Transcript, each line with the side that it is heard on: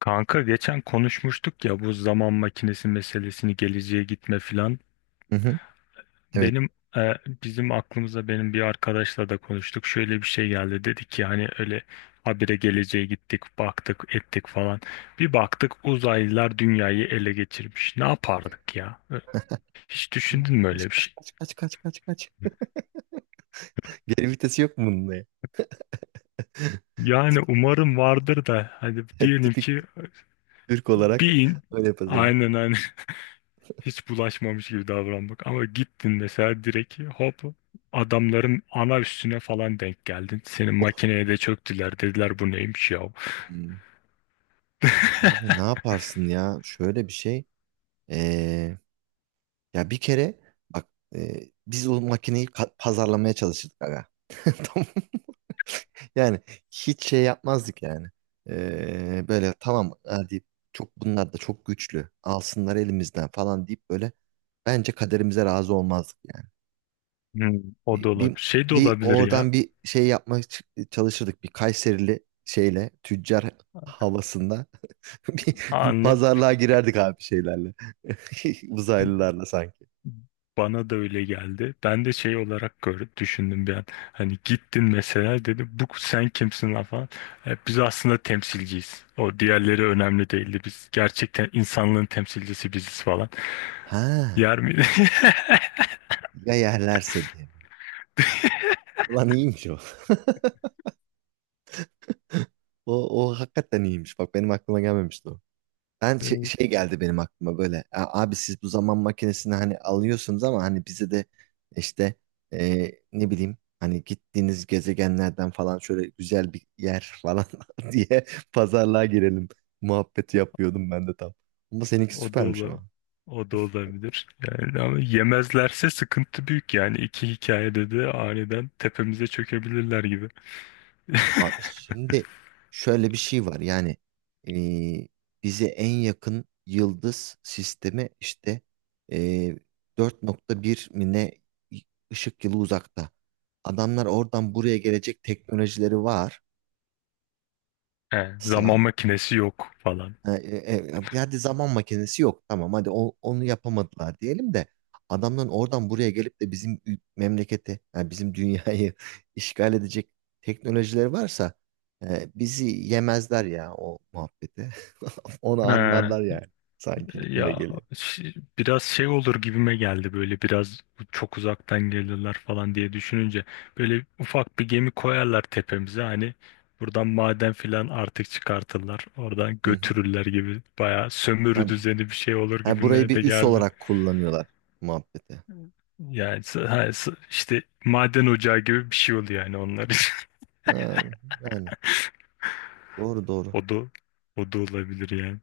left: Kanka geçen konuşmuştuk ya bu zaman makinesi meselesini geleceğe gitme filan.
right: Hı hı. Evet.
left: Benim e, bizim aklımıza benim bir arkadaşla da konuştuk. Şöyle bir şey geldi. Dedi ki hani öyle habire geleceğe gittik, baktık, ettik falan. Bir baktık uzaylılar dünyayı ele geçirmiş. Ne yapardık ya? Hiç düşündün mü öyle
right: Kaç
left: bir
right: kaç
left: şey?
right: kaç kaç kaç kaç kaç. Geri vitesi yok mu bunda
left: Yani umarım vardır da hadi
right: ya?
left: diyelim
right: Tipik
left: ki
right: Türk olarak
left: bir in.
right: öyle yaparız abi.
left: Aynen aynen, hiç bulaşmamış gibi davranmak. Ama gittin mesela direkt hop adamların ana üstüne falan denk geldin. Senin
right: Of.
left: makineye de çöktüler dediler bu neymiş ya.
right: Hmm. Abi ne yaparsın ya? Şöyle bir şey. Ee, ya bir kere bak, biz o makineyi pazarlamaya çalışırdık aga. Tamam. Yani hiç şey yapmazdık yani. Böyle tamam, hadi çok bunlar da çok güçlü. Alsınlar elimizden falan deyip böyle bence kaderimize razı olmazdık yani.
left: Hmm, o
right: bir,
left: da
right: bir,
left: olabilir. Şey de
right: bir
left: olabilir ya.
right: oradan bir şey yapmak çalışırdık. Bir Kayserili şeyle tüccar havasında bir
left: Anla.
right: pazarlığa girerdik abi şeylerle. Uzaylılarla sanki.
left: Bana da öyle geldi. Ben de şey olarak görüp düşündüm bir an. Hani gittin mesela dedi bu sen kimsin lan falan. Biz aslında temsilciyiz. O diğerleri önemli değildi. Biz gerçekten insanlığın temsilcisi biziz falan.
right: Ha,
left: Yer miydi?
right: ya yerlerse diye. Ulan iyiymiş o. O hakikaten iyiymiş. Bak benim aklıma gelmemişti o. Ben şey, şey geldi benim aklıma böyle. "A- Abi siz bu zaman makinesini hani alıyorsunuz ama hani bize de işte ne bileyim hani gittiğiniz gezegenlerden falan şöyle güzel bir yer falan diye pazarlığa girelim" muhabbeti yapıyordum ben de tam. Ama seninki
left: O da
right: süpermiş
left: ola-
right: ama.
left: O da olabilir. Yani ama yemezlerse sıkıntı büyük yani. İki hikayede de aniden tepemize çökebilirler gibi.
right: Abi şimdi şöyle bir şey var yani eee, bize en yakın yıldız sistemi işte eee 4.1 mi ne ışık yılı uzakta. Adamlar oradan buraya gelecek teknolojileri varsa.
left: He, zaman makinesi yok falan.
right: E, e, hadi zaman makinesi yok. Tamam hadi onu yapamadılar diyelim de adamların oradan buraya gelip de bizim memleketi, yani bizim dünyayı işgal edecek teknolojileri varsa bizi yemezler ya o muhabbeti. Onu anlarlar
left: He,
right: yani. Sanki gitme
left: ya
right: geliyor.
left: biraz şey olur gibime geldi böyle biraz çok uzaktan gelirler falan diye düşününce böyle ufak bir gemi koyarlar tepemize hani buradan maden filan artık çıkartırlar oradan
right: Hı hı.
left: götürürler gibi bayağı sömürü
right: Yani,
left: düzeni bir şey olur
right: yani burayı
left: gibime
right: bir
left: de
right: üs
left: geldi.
right: olarak kullanıyorlar muhabbeti.
left: Yani ha, işte maden ocağı gibi bir şey oluyor yani onlar için.
right: Ha, yani doğru doğru.
left: O da o da olabilir yani.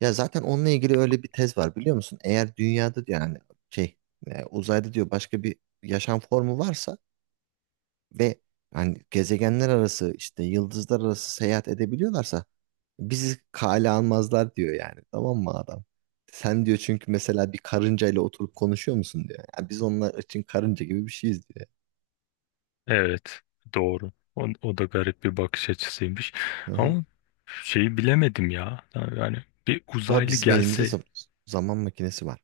right: Ya zaten onunla ilgili öyle bir tez var biliyor musun? Eğer dünyada diyor yani şey, uzayda diyor başka bir yaşam formu varsa ve hani gezegenler arası işte yıldızlar arası seyahat edebiliyorlarsa bizi kale almazlar diyor, yani tamam mı adam? Sen diyor, çünkü mesela bir karınca ile oturup konuşuyor musun diyor. Yani biz onlar için karınca gibi bir şeyiz diyor.
left: Evet, doğru. O, o da garip bir bakış açısıymış.
right: Hı hı.
left: Ama şeyi bilemedim ya. Yani bir
right: Ama
left: uzaylı
right: bizim elimizde
left: gelse
right: zaman makinesi var.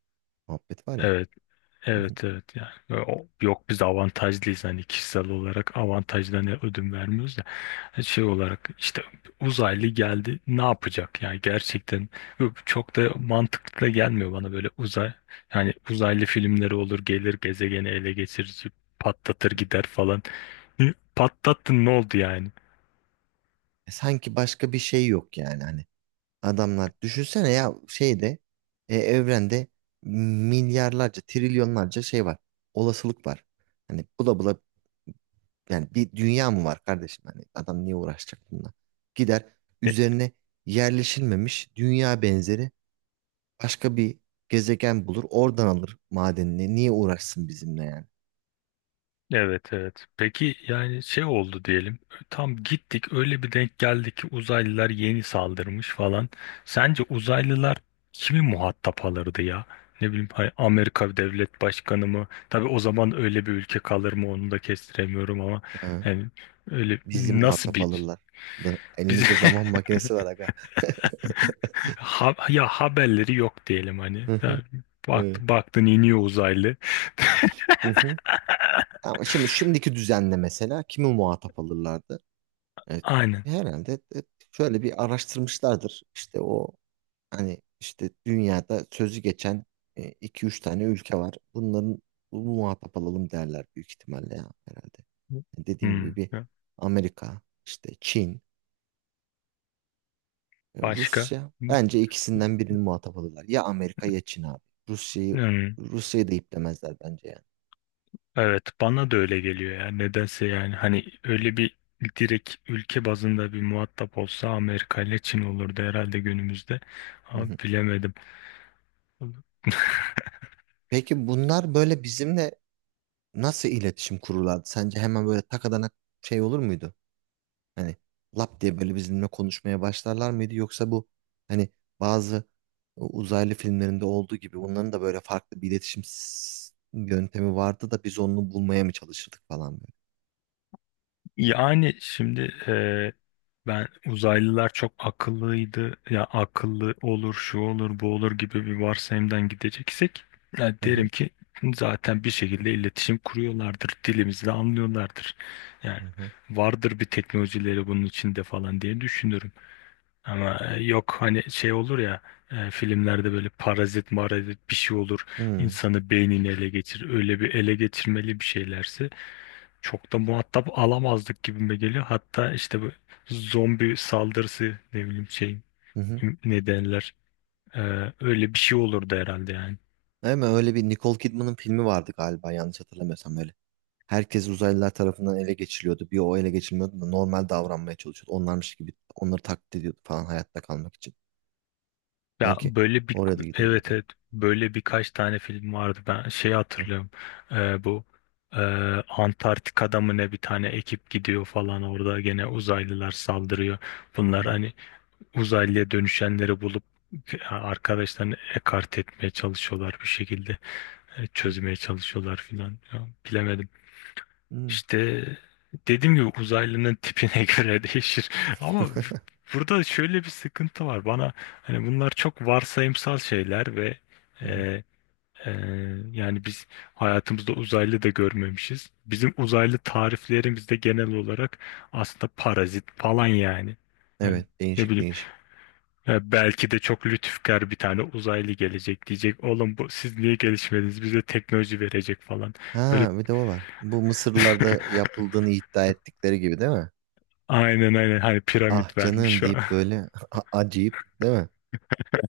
right: Muhabbet var ya.
left: evet.
right: Hı hı.
left: Evet, evet, yani yok biz avantajlıyız hani kişisel olarak avantajdan ödün vermiyoruz da. Şey olarak işte uzaylı geldi ne yapacak yani gerçekten çok da mantıklı da gelmiyor bana böyle uzay, yani uzaylı filmleri olur gelir gezegeni ele geçirir patlatır gider falan. Hı, patlattın ne oldu yani.
right: E sanki başka bir şey yok yani. Hani adamlar. Düşünsene ya şeyde, evrende milyarlarca, trilyonlarca şey var. Olasılık var. Hani bula bula yani bir dünya mı var kardeşim? Hani adam niye uğraşacak bununla? Gider üzerine yerleşilmemiş dünya benzeri başka bir gezegen bulur. Oradan alır madenini. Niye uğraşsın bizimle yani?
left: Evet, evet. Peki yani şey oldu diyelim. Tam gittik öyle bir denk geldi ki uzaylılar yeni saldırmış falan. Sence uzaylılar kimi muhatap alırdı ya? Ne bileyim Amerika Devlet Başkanı mı? Tabii o zaman öyle bir ülke kalır mı onu da kestiremiyorum ama
right: Hı.
left: yani öyle
right: Bizi
left: nasıl
right: muhatap
left: bir
right: alırlar.
left: bize.
right: Elimizde zaman makinesi var aga.
left: Ya haberleri yok diyelim hani.
right: Hı
left: Ya
right: hı. Evet.
left: baktın iniyor uzaylı.
right: Hı hı. Ama şimdi şimdiki düzenle mesela kimi muhatap alırlardı? Evet.
left: Aynen.
right: Herhalde şöyle bir araştırmışlardır. İşte o hani işte dünyada sözü geçen, iki üç tane ülke var. Bunların bu muhatap alalım derler büyük ihtimalle ya herhalde. Yani dediğim gibi
left: Hmm.
right: bir Amerika, işte Çin,
left: Başka?
right: Rusya. Bence ikisinden birini muhatap alırlar. Ya Amerika ya Çin abi. Rusya'yı
left: Hmm.
right: Rusya'yı da iplemezler bence yani.
left: Evet, bana da öyle geliyor ya nedense yani hani öyle bir direkt ülke bazında bir muhatap olsa Amerika ile Çin olurdu herhalde günümüzde
right: Hı
left: ama
right: hı.
left: bilemedim.
right: Peki bunlar böyle bizimle nasıl iletişim kururlardı? Sence hemen böyle takadanak şey olur muydu? Hani lap diye böyle bizimle konuşmaya başlarlar mıydı yoksa bu hani bazı uzaylı filmlerinde olduğu gibi bunların da böyle farklı bir iletişim yöntemi vardı da biz onu bulmaya mı çalışırdık falan böyle?
left: Yani şimdi, e, ben uzaylılar çok akıllıydı ya akıllı olur şu olur bu olur gibi bir varsayımdan gideceksek ya
right: Hı
left: derim
right: hı.
left: ki zaten bir şekilde iletişim kuruyorlardır dilimizi de anlıyorlardır yani
right: Hı hı.
left: vardır bir teknolojileri bunun içinde falan diye düşünürüm. Ama yok hani şey olur ya, filmlerde böyle parazit marazit bir şey olur insanı beynini ele geçir öyle bir ele geçirmeli bir şeylerse çok da muhatap alamazdık gibime geliyor, hatta işte bu zombi saldırısı ne bileyim şey
right: Hı hı. Hı.
left: ne derler, e, öyle bir şey olurdu herhalde yani.
right: Hemen öyle bir Nicole Kidman'ın filmi vardı galiba, yanlış hatırlamıyorsam böyle. Herkes uzaylılar tarafından ele geçiriliyordu. Bir o ele geçirilmiyordu da normal davranmaya çalışıyordu. Onlarmış gibi onları taklit ediyordu falan, hayatta kalmak için.
left: Ya
right: Sanki
left: böyle bir
right: oraya da
left: evet,
right: gidebilirdi.
left: evet, böyle birkaç tane film vardı ben şey
right: Hı
left: hatırlıyorum. Bu e, Antarktika'da mı ne bir tane ekip gidiyor falan orada gene uzaylılar saldırıyor,
right: hı.
left: bunlar
right: Hı
left: hani uzaylıya dönüşenleri bulup arkadaşlarını ekart etmeye çalışıyorlar bir şekilde,
right: hı.
left: çözmeye çalışıyorlar filan. Ya bilemedim
right: Hmm.
left: işte dediğim gibi uzaylının tipine göre değişir. Ama burada şöyle bir sıkıntı var. Bana hani bunlar çok varsayımsal şeyler ve e,
right: Hı.
left: e, yani biz hayatımızda uzaylı da görmemişiz. Bizim uzaylı tariflerimiz de genel olarak aslında parazit falan yani. Yani
right: Evet,
left: ne
right: değişik
left: bileyim,
right: değişik.
left: ya belki de çok lütufkar bir tane uzaylı gelecek, diyecek oğlum bu siz niye gelişmediniz? Bize teknoloji verecek falan. Böyle,
right: Ha, bir de o var. Bu Mısırlılarda yapıldığını iddia ettikleri gibi, değil mi?
left: aynen aynen, hani
right: Ah
left: piramit
right: canım
left: vermiş.
right: deyip böyle acıyıp, değil mi?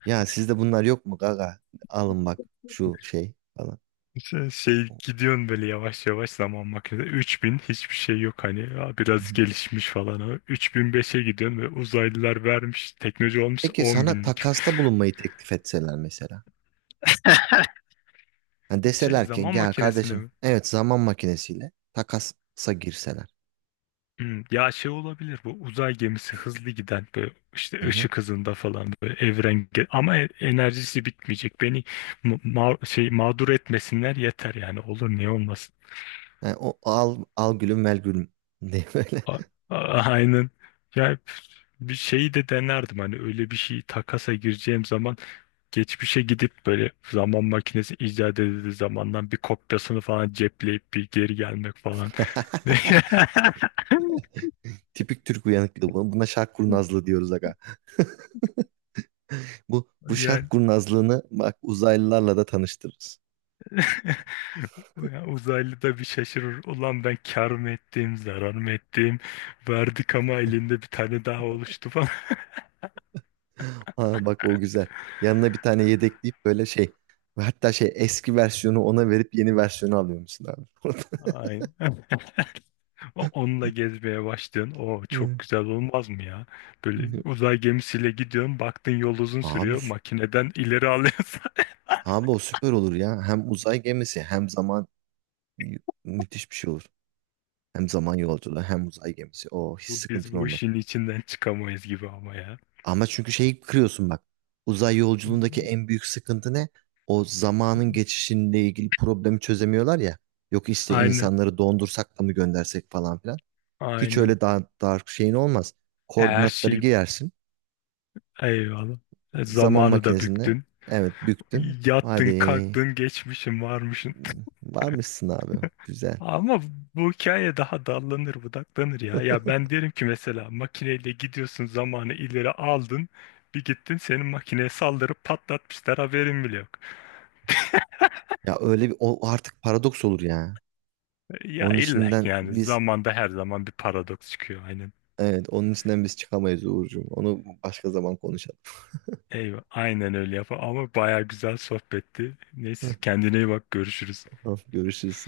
right: Ya sizde bunlar yok mu gaga? Alın bak şu şey falan.
left: Şey, gidiyorsun böyle yavaş yavaş zaman makinesi 3000 hiçbir şey yok hani ya
right: Hı
left: biraz
right: hı.
left: gelişmiş falan ama 3005'e gidiyorsun ve uzaylılar vermiş teknoloji olmuş
right: Peki
left: 10
right: sana
left: binlik.
right: takasta bulunmayı teklif etseler mesela. Ha,
left: Şey
right: deseler ki
left: zaman
right: gel
left: makinesine
right: kardeşim,
left: mi?
right: evet, zaman makinesiyle takasa girseler.
left: Ya şey olabilir bu uzay gemisi hızlı giden böyle
right: Hı
left: işte
right: hı.
left: ışık hızında falan böyle evren ama enerjisi bitmeyecek beni şey mağdur etmesinler yeter, yani olur niye olmasın.
right: Ha, o al, al gülüm mel gülüm diye böyle.
left: A- a- Aynen. Ya bir şeyi de denerdim hani, öyle bir şey takasa gireceğim zaman geçmişe gidip böyle zaman makinesi icat edildiği zamandan bir kopyasını falan cepleyip bir geri gelmek falan.
right: Tipik Türk uyanıklığı bu. Buna şark kurnazlığı diyoruz aga. Bu şark
left: Yani
right: kurnazlığını bak uzaylılarla da tanıştırırız.
left: ya uzaylı da bir şaşırır. Ulan ben kar mı ettim, zarar mı ettim? Verdik ama elinde bir tane daha oluştu falan.
right: Ha, bak o güzel. Yanına bir tane yedekleyip böyle şey, ve hatta şey eski versiyonu ona verip yeni versiyonu alıyor musun abi?
left: Aynen. Onunla gezmeye başlıyorsun. O çok
right: Hı.
left: güzel olmaz mı ya? Böyle
right: Hı.
left: uzay gemisiyle gidiyorsun. Baktın yol uzun
right: Abi
left: sürüyor.
right: sü-
left: Makineden ileri alıyorsun.
right: abi o süper olur ya. Hem uzay gemisi hem zaman, müthiş bir şey olur. Hem zaman yolculuğu hem uzay gemisi. O hiç
left: Biz
right: sıkıntın
left: bu
right: olmaz.
left: işin içinden çıkamayız gibi ama ya.
right: Ama çünkü şeyi kırıyorsun bak. Uzay yolculuğundaki en büyük sıkıntı ne? O zamanın geçişinle ilgili problemi çözemiyorlar ya. Yok işte
left: Aynen.
right: insanları dondursak da mı göndersek falan filan. Hiç
left: Aynen.
right: öyle daha dark şeyin olmaz.
left: Her
right: Koordinatları
left: şey
right: girersin.
left: eyvallah.
right: Zaman
left: Zamanı da
right: makinesinde,
left: büktün.
right: evet, büktün. Hadi
left: Yattın, kalktın, geçmişin varmışın.
right: varmışsın abi. Güzel.
left: Ama bu hikaye daha dallanır budaklanır ya. Ya ben derim ki mesela makineyle gidiyorsun zamanı ileri aldın. Bir gittin senin makineye saldırıp patlatmışlar haberin bile yok.
right: Ya öyle bir, o artık paradoks olur ya.
left: Ya
right: Onun
left: illa ki
right: içinden
left: yani
right: biz,
left: zamanda her zaman bir paradoks çıkıyor aynen.
right: evet, onun içinden biz çıkamayız Uğurcuğum. Onu başka zaman konuşalım.
left: Eyvah, aynen öyle yapar ama baya güzel sohbetti. Neyse kendine iyi bak, görüşürüz.
right: Görüşürüz.